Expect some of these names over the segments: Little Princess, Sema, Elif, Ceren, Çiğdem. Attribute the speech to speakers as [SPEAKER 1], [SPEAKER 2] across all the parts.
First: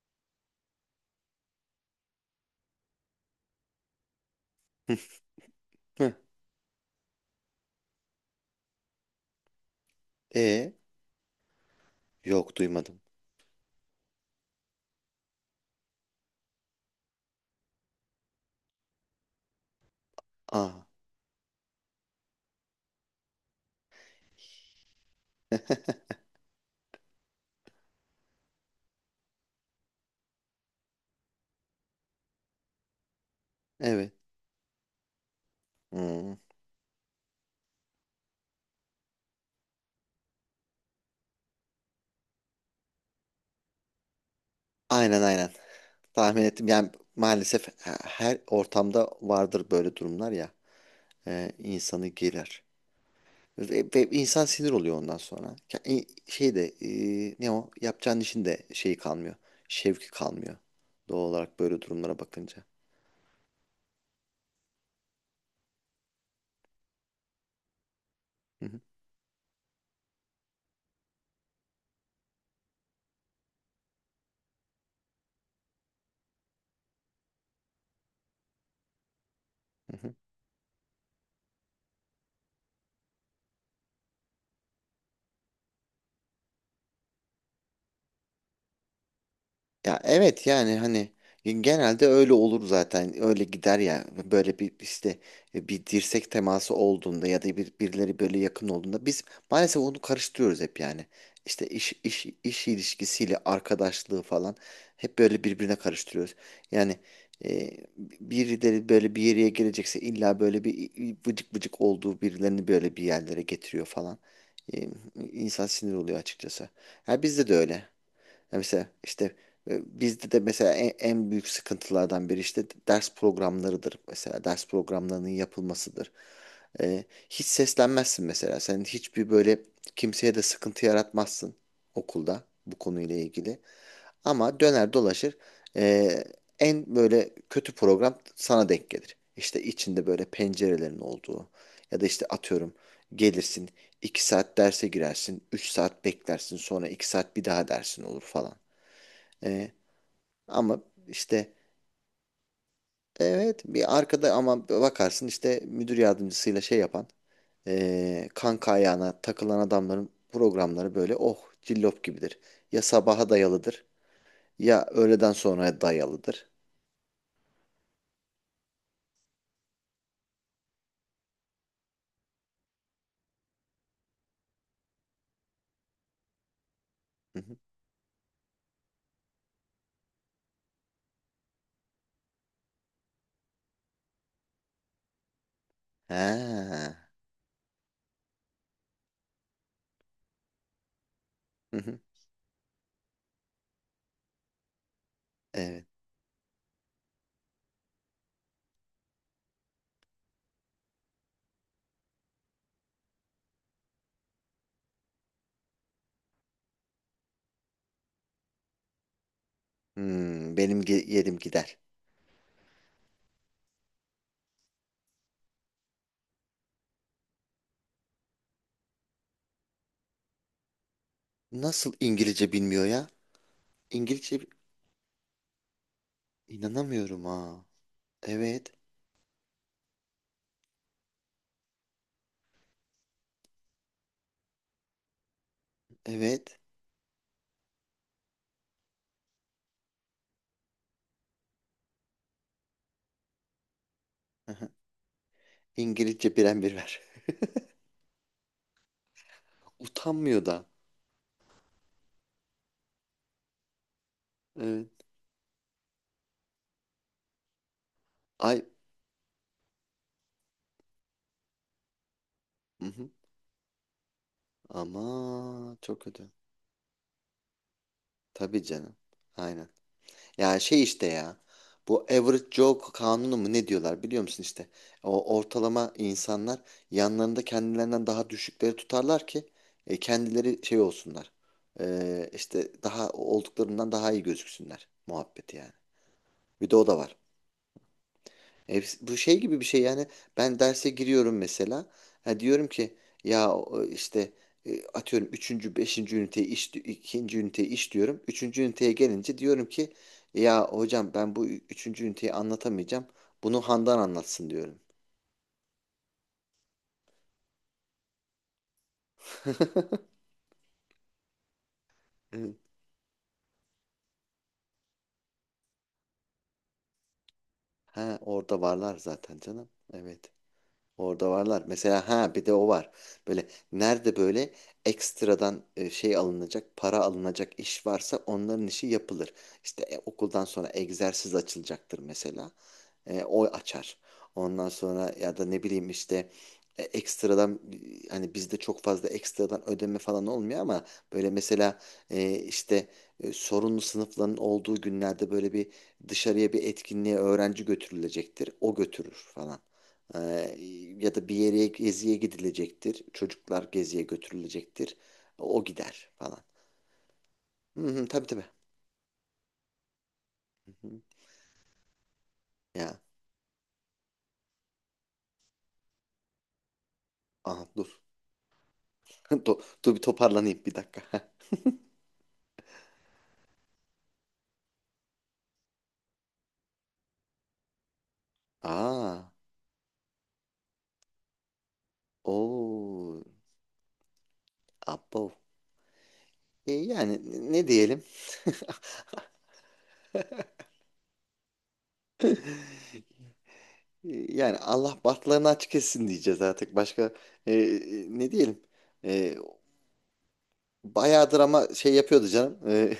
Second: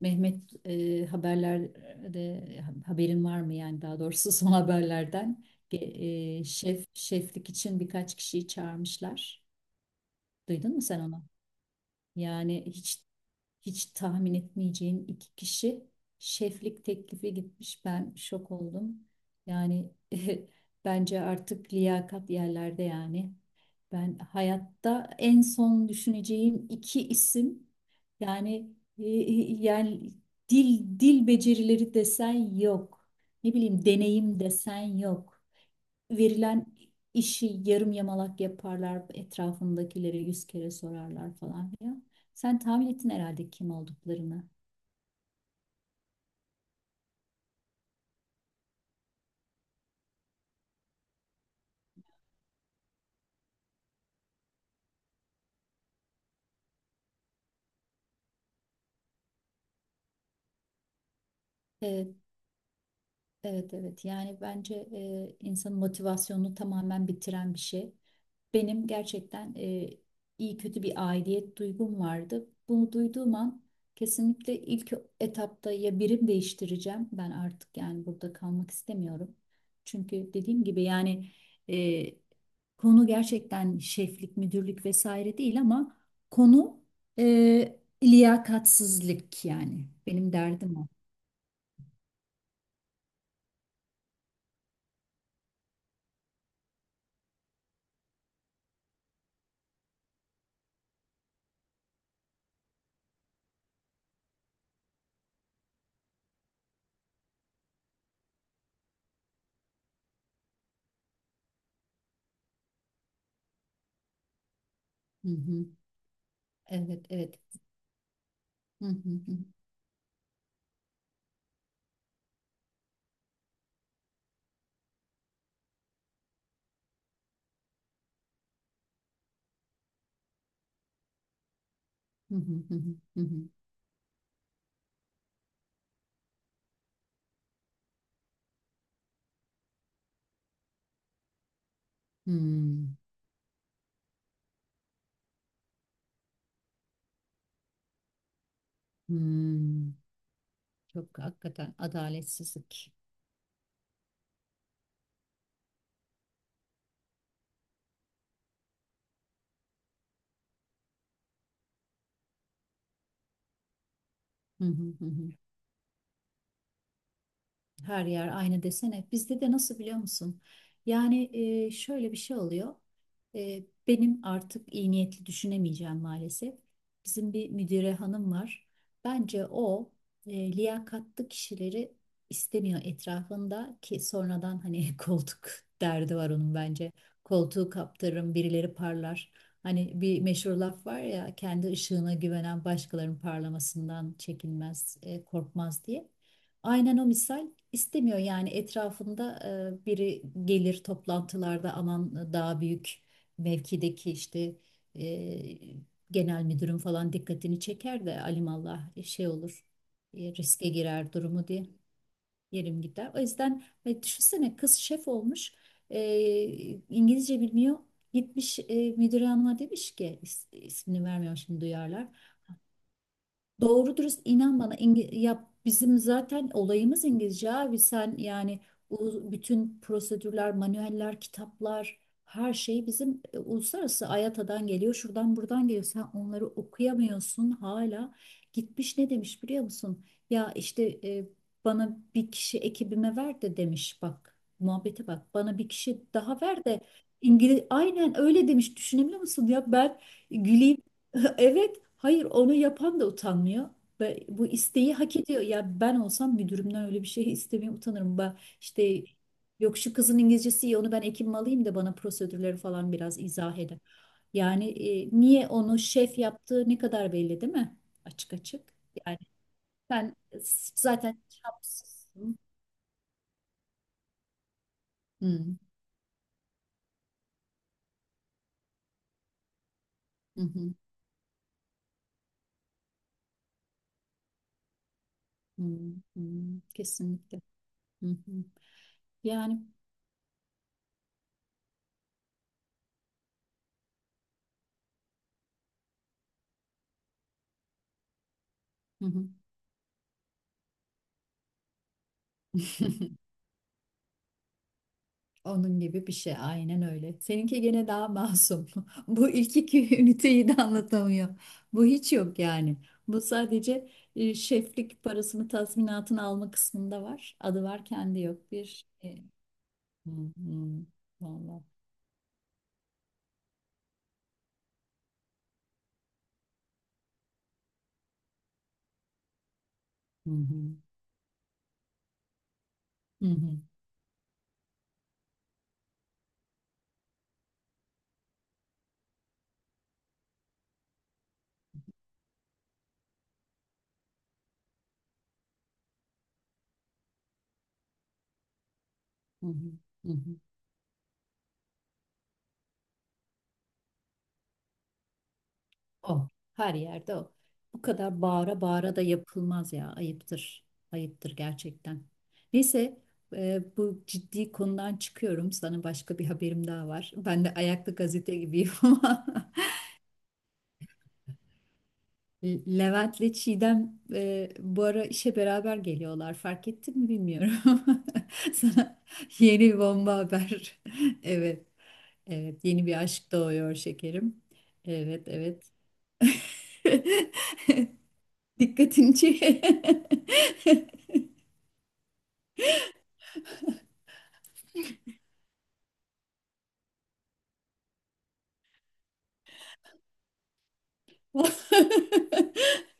[SPEAKER 1] Mehmet, haberlerde haberin var mı? Yani daha doğrusu son haberlerden
[SPEAKER 2] Heh.
[SPEAKER 1] Şeflik için birkaç kişiyi çağırmışlar.
[SPEAKER 2] E
[SPEAKER 1] Duydun mu sen onu?
[SPEAKER 2] yok
[SPEAKER 1] Yani
[SPEAKER 2] duymadım.
[SPEAKER 1] hiç tahmin etmeyeceğin iki kişi şeflik teklifi gitmiş. Ben şok oldum. Yani
[SPEAKER 2] Aa,
[SPEAKER 1] bence artık liyakat yerlerde yani. Ben hayatta en son düşüneceğim iki isim yani, yani dil becerileri desen yok. Ne bileyim,
[SPEAKER 2] evet.
[SPEAKER 1] deneyim desen yok,
[SPEAKER 2] Hmm.
[SPEAKER 1] verilen işi yarım yamalak yaparlar, etrafındakilere yüz kere sorarlar falan filan. Sen tahmin ettin herhalde kim olduklarını.
[SPEAKER 2] Aynen aynen. Tahmin ettim. Yani maalesef her ortamda vardır böyle durumlar ya. İnsanı gelir. Ve insan sinir oluyor ondan sonra. Ya, şey de ne o? Yapacağın işin de şeyi kalmıyor. Şevki kalmıyor. Doğal olarak böyle
[SPEAKER 1] Evet,
[SPEAKER 2] durumlara bakınca.
[SPEAKER 1] evet, evet. Yani bence insanın motivasyonunu tamamen bitiren bir şey.
[SPEAKER 2] Hı hı,
[SPEAKER 1] Benim gerçekten iyi kötü bir aidiyet duygum vardı. Bunu duyduğum an kesinlikle ilk etapta ya birim değiştireceğim. Ben artık yani burada kalmak istemiyorum.
[SPEAKER 2] hı hı.
[SPEAKER 1] Çünkü dediğim gibi yani, e, konu gerçekten şeflik, müdürlük vesaire değil ama konu liyakatsizlik yani.
[SPEAKER 2] Ya,
[SPEAKER 1] Benim
[SPEAKER 2] evet, yani
[SPEAKER 1] derdim o.
[SPEAKER 2] hani genelde öyle olur zaten. Öyle gider ya. Böyle bir işte bir dirsek teması olduğunda ya da bir, birileri böyle yakın olduğunda biz maalesef onu karıştırıyoruz hep yani. İşte iş ilişkisiyle arkadaşlığı falan hep böyle birbirine karıştırıyoruz. Yani e, birileri böyle bir yere gelecekse illa böyle bir vıcık vıcık olduğu birilerini böyle bir yerlere getiriyor falan. E,
[SPEAKER 1] Hı
[SPEAKER 2] insan
[SPEAKER 1] hı.
[SPEAKER 2] sinir oluyor açıkçası.
[SPEAKER 1] Evet,
[SPEAKER 2] Ha,
[SPEAKER 1] evet.
[SPEAKER 2] bizde de öyle. Ya,
[SPEAKER 1] Hı
[SPEAKER 2] mesela
[SPEAKER 1] hı
[SPEAKER 2] işte
[SPEAKER 1] hı.
[SPEAKER 2] bizde de mesela en büyük sıkıntılardan biri işte ders programlarıdır. Mesela ders programlarının yapılmasıdır. E, Hiç seslenmezsin mesela. Sen hiçbir böyle kimseye de sıkıntı yaratmazsın
[SPEAKER 1] Hı
[SPEAKER 2] okulda
[SPEAKER 1] hı hı
[SPEAKER 2] bu
[SPEAKER 1] hı.
[SPEAKER 2] konuyla
[SPEAKER 1] Hı. Hı.
[SPEAKER 2] ilgili. Ama döner dolaşır, e, en böyle kötü program sana denk gelir. İşte içinde böyle pencerelerin olduğu ya da işte atıyorum
[SPEAKER 1] Hmm.
[SPEAKER 2] gelirsin 2 saat derse girersin, 3 saat beklersin, sonra 2 saat bir daha dersin olur falan. E,
[SPEAKER 1] Hmm.
[SPEAKER 2] Ama
[SPEAKER 1] Çok
[SPEAKER 2] işte
[SPEAKER 1] hakikaten adaletsizlik.
[SPEAKER 2] evet, bir arkada ama bakarsın işte müdür yardımcısıyla şey yapan, kanka ayağına takılan adamların programları böyle oh cillop gibidir. Ya sabaha dayalıdır
[SPEAKER 1] Hı
[SPEAKER 2] ya
[SPEAKER 1] hı hı hı.
[SPEAKER 2] öğleden sonraya dayalıdır.
[SPEAKER 1] Her yer aynı desene. Bizde de nasıl biliyor musun? Yani, şöyle bir şey oluyor. Benim artık iyi niyetli düşünemeyeceğim maalesef. Bizim
[SPEAKER 2] Hı
[SPEAKER 1] bir
[SPEAKER 2] hı.
[SPEAKER 1] müdüre hanım var. Bence o liyakatlı kişileri istemiyor etrafında, ki sonradan hani koltuk derdi var onun bence.
[SPEAKER 2] Ha.
[SPEAKER 1] Koltuğu kaptırırım, birileri parlar. Hani bir meşhur laf var ya, kendi
[SPEAKER 2] Hı hı.
[SPEAKER 1] ışığına güvenen başkalarının parlamasından çekinmez, korkmaz
[SPEAKER 2] Evet.
[SPEAKER 1] diye. Aynen o misal, İstemiyor yani etrafında biri gelir toplantılarda, aman daha büyük mevkideki, işte, e, genel müdürün falan dikkatini çeker de alimallah şey olur,
[SPEAKER 2] Hmm,
[SPEAKER 1] riske
[SPEAKER 2] benim
[SPEAKER 1] girer
[SPEAKER 2] yerim
[SPEAKER 1] durumu diye
[SPEAKER 2] gider.
[SPEAKER 1] yerim gider. O yüzden düşünsene, kız şef olmuş, e, İngilizce bilmiyor, gitmiş müdür hanıma demiş ki, ismini vermiyorum şimdi
[SPEAKER 2] Nasıl
[SPEAKER 1] duyarlar.
[SPEAKER 2] İngilizce bilmiyor ya?
[SPEAKER 1] Doğru dürüst
[SPEAKER 2] İngilizce,
[SPEAKER 1] inan bana, ya bizim zaten olayımız
[SPEAKER 2] inanamıyorum
[SPEAKER 1] İngilizce,
[SPEAKER 2] ha.
[SPEAKER 1] abi sen yani
[SPEAKER 2] Evet.
[SPEAKER 1] bütün prosedürler, manueller, kitaplar, her şey bizim uluslararası AYATA'dan geliyor, şuradan buradan geliyor, sen onları
[SPEAKER 2] Evet.
[SPEAKER 1] okuyamıyorsun hala. Gitmiş ne demiş biliyor musun? Ya işte, bana bir kişi ekibime ver de demiş, bak
[SPEAKER 2] Hı hı.
[SPEAKER 1] muhabbete bak, bana bir kişi
[SPEAKER 2] İngilizce
[SPEAKER 1] daha
[SPEAKER 2] biren
[SPEAKER 1] ver
[SPEAKER 2] bir
[SPEAKER 1] de
[SPEAKER 2] ver.
[SPEAKER 1] İngiliz, aynen öyle demiş, düşünebiliyor musun ya? Ben
[SPEAKER 2] Utanmıyor da.
[SPEAKER 1] güleyim evet, hayır, onu yapan da utanmıyor. Ve bu isteği
[SPEAKER 2] Evet.
[SPEAKER 1] hak ediyor. Ya ben olsam müdürümden öyle bir şey istemeye utanırım. Ben
[SPEAKER 2] Ay.
[SPEAKER 1] işte yok şu kızın İngilizcesi iyi, onu ben ekibime alayım da bana prosedürleri
[SPEAKER 2] Hı
[SPEAKER 1] falan
[SPEAKER 2] hı.
[SPEAKER 1] biraz izah eder. Yani niye
[SPEAKER 2] Ama
[SPEAKER 1] onu
[SPEAKER 2] çok
[SPEAKER 1] şef
[SPEAKER 2] kötü.
[SPEAKER 1] yaptığı ne kadar belli değil mi? Açık
[SPEAKER 2] Tabii
[SPEAKER 1] açık.
[SPEAKER 2] canım.
[SPEAKER 1] Yani
[SPEAKER 2] Aynen.
[SPEAKER 1] sen
[SPEAKER 2] Ya, şey işte
[SPEAKER 1] zaten
[SPEAKER 2] ya. Bu
[SPEAKER 1] şapsızsın.
[SPEAKER 2] average Joe kanunu mu ne diyorlar biliyor musun işte. O
[SPEAKER 1] Hı
[SPEAKER 2] ortalama insanlar yanlarında kendilerinden daha düşükleri tutarlar ki
[SPEAKER 1] hı
[SPEAKER 2] kendileri
[SPEAKER 1] hı
[SPEAKER 2] şey olsunlar. İşte daha olduklarından daha iyi gözüksünler muhabbeti
[SPEAKER 1] hı
[SPEAKER 2] yani.
[SPEAKER 1] hı.
[SPEAKER 2] Bir de o da var.
[SPEAKER 1] Kesinlikle. Hı hı.
[SPEAKER 2] Bu şey
[SPEAKER 1] Yani
[SPEAKER 2] gibi bir şey yani ben derse giriyorum mesela, ha diyorum ki ya, işte atıyorum üçüncü beşinci üniteye iş ikinci üniteye iş diyorum. Üçüncü üniteye
[SPEAKER 1] hı hı.
[SPEAKER 2] gelince diyorum ki ya hocam, ben bu üçüncü üniteyi anlatamayacağım. Bunu Handan anlatsın diyorum.
[SPEAKER 1] Onun gibi bir şey, aynen öyle. Seninki gene daha masum. Bu ilk iki üniteyi de anlatamıyor. Bu hiç yok
[SPEAKER 2] Evet.
[SPEAKER 1] yani. Bu sadece şeflik parasını, tazminatını alma kısmında var. Adı var
[SPEAKER 2] Ha,
[SPEAKER 1] kendi yok
[SPEAKER 2] orada
[SPEAKER 1] bir.
[SPEAKER 2] varlar zaten canım.
[SPEAKER 1] Hı
[SPEAKER 2] Evet.
[SPEAKER 1] hı.
[SPEAKER 2] Orada varlar.
[SPEAKER 1] Vallahi.
[SPEAKER 2] Mesela ha, bir de o var. Böyle nerede böyle ekstradan şey alınacak, para alınacak iş varsa onların işi yapılır. İşte
[SPEAKER 1] Hı
[SPEAKER 2] okuldan sonra
[SPEAKER 1] hı.
[SPEAKER 2] egzersiz açılacaktır mesela.
[SPEAKER 1] Hı
[SPEAKER 2] O
[SPEAKER 1] hı.
[SPEAKER 2] açar. Ondan sonra ya da ne bileyim işte ekstradan, hani bizde çok fazla ekstradan ödeme falan olmuyor ama böyle mesela işte sorunlu sınıfların olduğu günlerde böyle bir dışarıya bir etkinliğe öğrenci götürülecektir. O götürür
[SPEAKER 1] Hı
[SPEAKER 2] falan.
[SPEAKER 1] hı. Hı
[SPEAKER 2] Ee,
[SPEAKER 1] hı.
[SPEAKER 2] ya da bir yere geziye gidilecektir. Çocuklar geziye götürülecektir. O gider
[SPEAKER 1] O.
[SPEAKER 2] falan.
[SPEAKER 1] Her yerde o.
[SPEAKER 2] Hı
[SPEAKER 1] Bu
[SPEAKER 2] hı,
[SPEAKER 1] kadar
[SPEAKER 2] tabii tabii.
[SPEAKER 1] bağıra bağıra da yapılmaz ya. Ayıptır.
[SPEAKER 2] Hı hı.
[SPEAKER 1] Ayıptır gerçekten.
[SPEAKER 2] Ya.
[SPEAKER 1] Neyse, bu ciddi konudan çıkıyorum. Sana başka bir haberim daha var. Ben de
[SPEAKER 2] Aha,
[SPEAKER 1] ayaklı
[SPEAKER 2] dur.
[SPEAKER 1] gazete gibiyim ama.
[SPEAKER 2] Dur bir toparlanayım bir dakika.
[SPEAKER 1] Levent'le Çiğdem bu ara işe beraber geliyorlar. Fark ettin mi bilmiyorum. Sana
[SPEAKER 2] Aa.
[SPEAKER 1] yeni bir bomba haber. Evet. Evet. Yeni bir
[SPEAKER 2] Oo.
[SPEAKER 1] aşk doğuyor şekerim.
[SPEAKER 2] Abo.
[SPEAKER 1] Evet. Evet.
[SPEAKER 2] Yani ne diyelim?
[SPEAKER 1] Dikkatini çek.
[SPEAKER 2] E, Yani Allah bahtlarını açık etsin diyeceğiz artık. Başka ne diyelim? E, Bayağıdır ama şey yapıyordu canım.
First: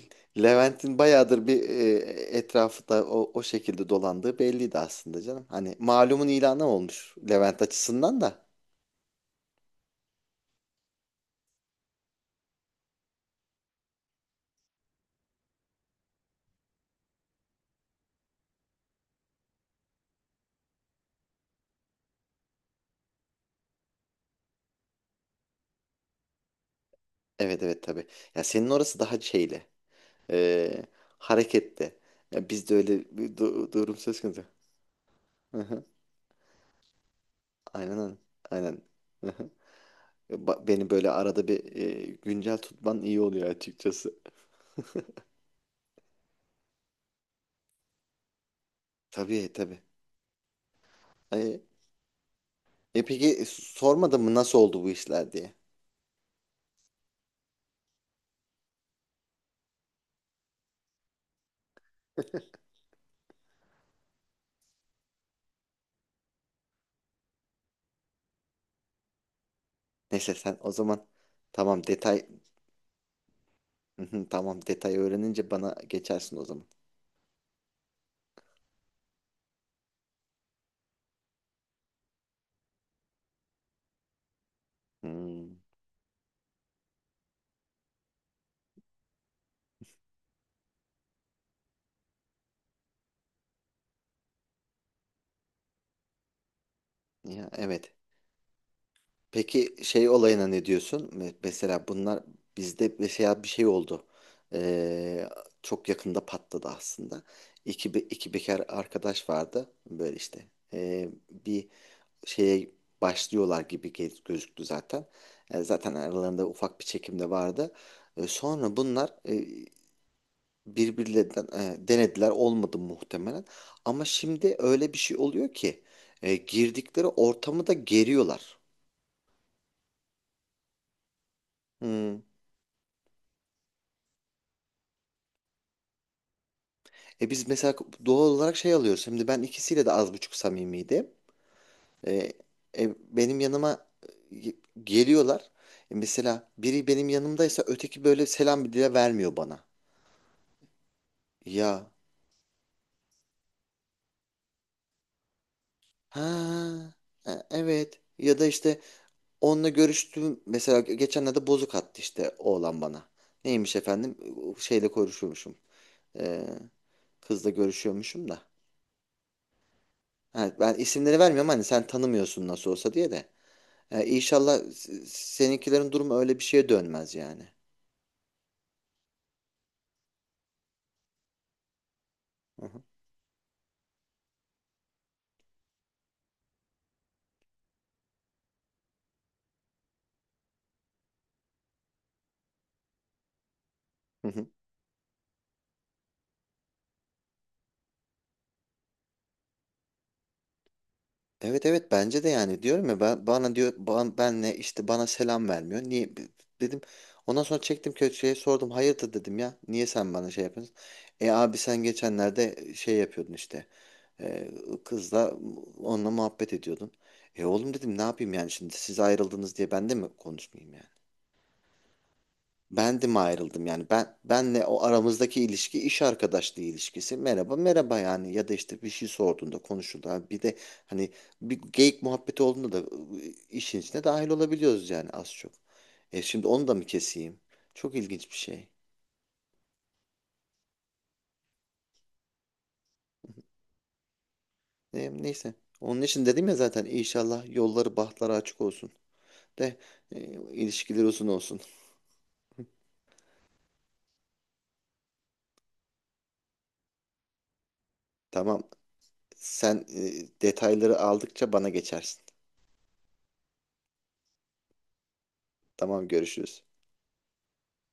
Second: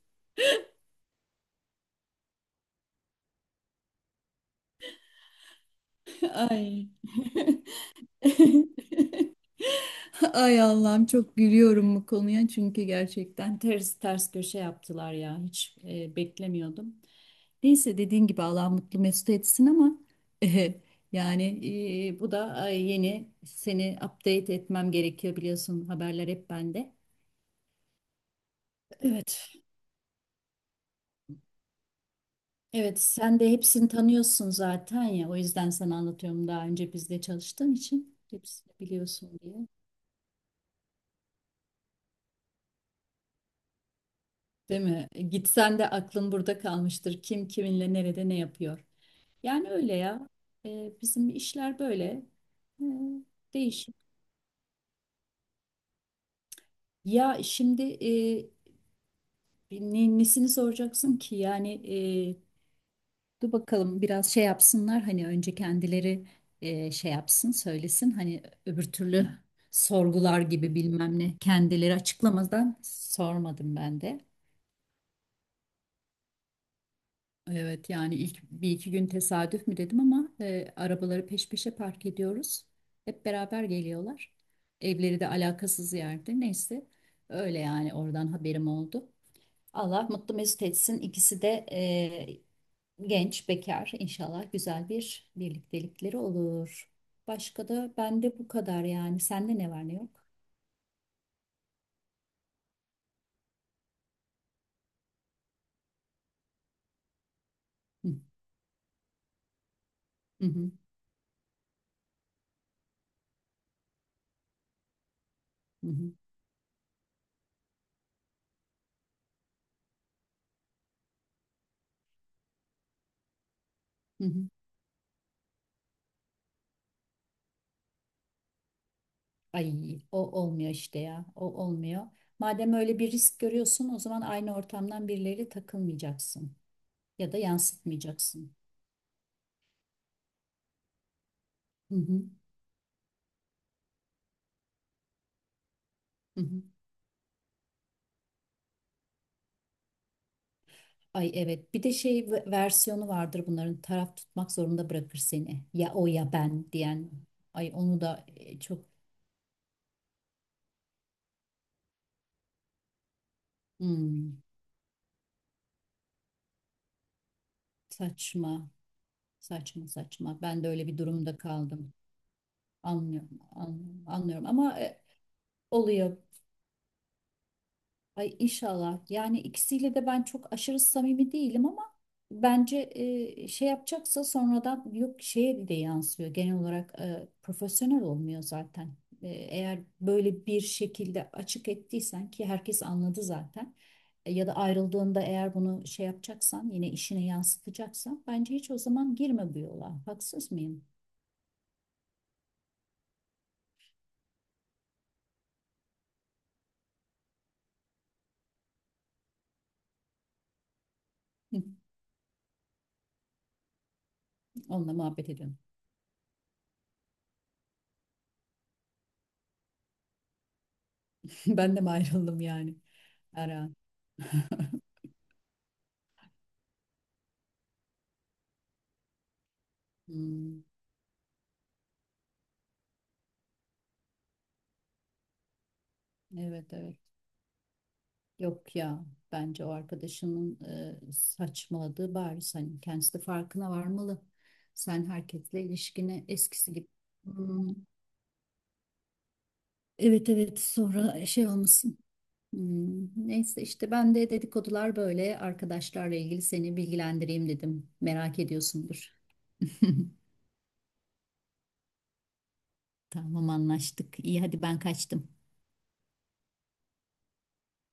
[SPEAKER 2] Levent'in bayağıdır bir etrafta o şekilde dolandığı belliydi aslında canım. Hani malumun ilanı
[SPEAKER 1] Ay.
[SPEAKER 2] olmuş Levent açısından da.
[SPEAKER 1] Ay Allah'ım, çok gülüyorum bu konuya çünkü gerçekten ters ters köşe yaptılar ya, hiç beklemiyordum. Neyse, dediğin gibi Allah mutlu mesut etsin ama yani bu da, yeni, seni update etmem gerekiyor biliyorsun, haberler hep bende.
[SPEAKER 2] Evet, evet, tabii. Ya, senin orası daha
[SPEAKER 1] Evet.
[SPEAKER 2] şeyli. eee, Hareketli. Ya bizde öyle
[SPEAKER 1] Evet,
[SPEAKER 2] bir
[SPEAKER 1] sen de hepsini
[SPEAKER 2] durum söz konusu.
[SPEAKER 1] tanıyorsun zaten ya. O
[SPEAKER 2] Hı
[SPEAKER 1] yüzden
[SPEAKER 2] hı.
[SPEAKER 1] sana anlatıyorum, daha önce bizde çalıştığın
[SPEAKER 2] Aynen öyle.
[SPEAKER 1] için hepsini
[SPEAKER 2] Aynen. Hı
[SPEAKER 1] biliyorsun
[SPEAKER 2] hı.
[SPEAKER 1] diye.
[SPEAKER 2] Beni böyle arada bir güncel tutman iyi oluyor açıkçası.
[SPEAKER 1] Değil mi? Gitsen de aklın burada kalmıştır. Kim kiminle nerede ne yapıyor.
[SPEAKER 2] Tabii
[SPEAKER 1] Yani
[SPEAKER 2] tabii.
[SPEAKER 1] öyle ya. Bizim
[SPEAKER 2] Ay.
[SPEAKER 1] işler böyle. E,
[SPEAKER 2] Peki,
[SPEAKER 1] değişik.
[SPEAKER 2] sormadın mı nasıl oldu bu işler diye?
[SPEAKER 1] Ya şimdi, nesini soracaksın ki? Yani, e, dur bakalım, biraz şey yapsınlar, hani önce kendileri şey yapsın, söylesin, hani öbür türlü
[SPEAKER 2] Neyse
[SPEAKER 1] sorgular
[SPEAKER 2] sen o
[SPEAKER 1] gibi
[SPEAKER 2] zaman
[SPEAKER 1] bilmem ne,
[SPEAKER 2] tamam
[SPEAKER 1] kendileri
[SPEAKER 2] detay
[SPEAKER 1] açıklamadan sormadım ben de.
[SPEAKER 2] tamam detay öğrenince bana geçersin o zaman.
[SPEAKER 1] Evet, yani ilk bir iki gün tesadüf mü dedim ama arabaları peş peşe park ediyoruz. Hep beraber geliyorlar. Evleri de
[SPEAKER 2] Hmm,
[SPEAKER 1] alakasız yerde, neyse, öyle yani oradan haberim oldu. Allah mutlu mesut etsin. İkisi de genç, bekar. İnşallah güzel bir birliktelikleri olur.
[SPEAKER 2] ya
[SPEAKER 1] Başka
[SPEAKER 2] evet.
[SPEAKER 1] da bende bu kadar yani. Sende ne
[SPEAKER 2] Peki
[SPEAKER 1] var ne
[SPEAKER 2] şey
[SPEAKER 1] yok?
[SPEAKER 2] olayına ne diyorsun? Mesela bunlar bizde mesela bir şey oldu. Ee, çok yakında patladı aslında.
[SPEAKER 1] Hı
[SPEAKER 2] İki bekar arkadaş vardı böyle işte.
[SPEAKER 1] hı hı
[SPEAKER 2] Bir şeye başlıyorlar gibi gözüktü zaten. Zaten
[SPEAKER 1] hı.
[SPEAKER 2] aralarında ufak bir çekim de vardı. Sonra bunlar birbirlerinden denediler olmadı muhtemelen. Ama
[SPEAKER 1] Hı, hı.
[SPEAKER 2] şimdi öyle bir şey oluyor ki girdikleri ortamı da geriyorlar.
[SPEAKER 1] Ay, o olmuyor işte ya. O olmuyor.
[SPEAKER 2] Hmm.
[SPEAKER 1] Madem öyle bir risk görüyorsun, o zaman aynı ortamdan birileriyle takılmayacaksın ya da
[SPEAKER 2] Biz mesela doğal
[SPEAKER 1] yansıtmayacaksın.
[SPEAKER 2] olarak şey alıyoruz. Şimdi ben ikisiyle de az buçuk samimiydim.
[SPEAKER 1] Hı hı
[SPEAKER 2] E, benim yanıma e, geliyorlar.
[SPEAKER 1] hı.
[SPEAKER 2] Mesela
[SPEAKER 1] Hı.
[SPEAKER 2] biri benim yanımdaysa öteki böyle selam bile vermiyor bana.
[SPEAKER 1] Ay, evet, bir
[SPEAKER 2] Ya,
[SPEAKER 1] de şey versiyonu vardır bunların, taraf tutmak zorunda bırakır seni, ya o ya ben
[SPEAKER 2] ha,
[SPEAKER 1] diyen. Ay,
[SPEAKER 2] evet.
[SPEAKER 1] onu da
[SPEAKER 2] Ya da işte
[SPEAKER 1] çok
[SPEAKER 2] onunla görüştüm. Mesela geçenlerde bozuk attı işte oğlan bana. Neymiş efendim?
[SPEAKER 1] hmm,
[SPEAKER 2] Şeyle görüşüyormuşum. Ee, kızla görüşüyormuşum da.
[SPEAKER 1] saçma saçma
[SPEAKER 2] Ha,
[SPEAKER 1] ben de
[SPEAKER 2] ben
[SPEAKER 1] öyle bir
[SPEAKER 2] isimleri
[SPEAKER 1] durumda
[SPEAKER 2] vermiyorum hani sen
[SPEAKER 1] kaldım,
[SPEAKER 2] tanımıyorsun nasıl olsa diye de. İnşallah,
[SPEAKER 1] anlıyorum
[SPEAKER 2] inşallah
[SPEAKER 1] ama,
[SPEAKER 2] seninkilerin durumu
[SPEAKER 1] oluyor.
[SPEAKER 2] öyle bir şeye dönmez yani.
[SPEAKER 1] Ay inşallah. Yani ikisiyle de ben çok aşırı samimi değilim ama
[SPEAKER 2] Hı hı.
[SPEAKER 1] bence şey yapacaksa sonradan, yok, şeye de yansıyor. Genel olarak profesyonel olmuyor zaten. Eğer böyle bir şekilde açık ettiysen, ki herkes anladı zaten.
[SPEAKER 2] Hı hı.
[SPEAKER 1] Ya da ayrıldığında eğer bunu şey yapacaksan, yine işine yansıtacaksan, bence hiç o zaman girme bu yola. Haksız mıyım?
[SPEAKER 2] Evet, evet, bence de yani diyorum ya ben bana diyor ben, benle işte bana selam vermiyor. Niye dedim. Ondan sonra çektim köşeye sordum hayırdır dedim ya. Niye sen bana şey yapıyorsun? Abi
[SPEAKER 1] Hı.
[SPEAKER 2] sen geçenlerde şey yapıyordun işte. E,
[SPEAKER 1] Onunla muhabbet
[SPEAKER 2] Kızla
[SPEAKER 1] ediyorum.
[SPEAKER 2] onunla muhabbet ediyordun. Oğlum dedim ne yapayım yani şimdi siz ayrıldınız diye ben de mi konuşmayayım yani?
[SPEAKER 1] Ben de mi ayrıldım yani?
[SPEAKER 2] Ben de mi ayrıldım
[SPEAKER 1] Ara.
[SPEAKER 2] yani ben benle o aramızdaki ilişki iş arkadaşlığı ilişkisi merhaba merhaba yani ya da işte bir şey sorduğunda konuşuldu. Ha, bir de
[SPEAKER 1] Hmm,
[SPEAKER 2] hani bir geyik muhabbeti olduğunda da işin içine dahil olabiliyoruz yani az çok. Şimdi onu
[SPEAKER 1] evet,
[SPEAKER 2] da mı
[SPEAKER 1] evet.
[SPEAKER 2] keseyim? Çok ilginç bir şey.
[SPEAKER 1] Yok ya, bence o arkadaşının saçmaladığı bariz, hani kendisi de farkına varmalı. Sen
[SPEAKER 2] Neyse
[SPEAKER 1] herkesle
[SPEAKER 2] onun
[SPEAKER 1] ilişkine
[SPEAKER 2] için dedim ya
[SPEAKER 1] eskisi
[SPEAKER 2] zaten
[SPEAKER 1] gibi.
[SPEAKER 2] inşallah
[SPEAKER 1] Hmm.
[SPEAKER 2] yolları bahtları açık olsun de e,
[SPEAKER 1] Evet, evet,
[SPEAKER 2] ilişkileri
[SPEAKER 1] sonra
[SPEAKER 2] uzun
[SPEAKER 1] şey
[SPEAKER 2] olsun.
[SPEAKER 1] olmasın. Hmm. Neyse işte, ben de dedikodular böyle arkadaşlarla ilgili seni bilgilendireyim dedim. Merak
[SPEAKER 2] Tamam
[SPEAKER 1] ediyorsundur.
[SPEAKER 2] sen detayları aldıkça bana geçersin.
[SPEAKER 1] Tamam, anlaştık. İyi, hadi ben kaçtım.
[SPEAKER 2] Tamam görüşürüz.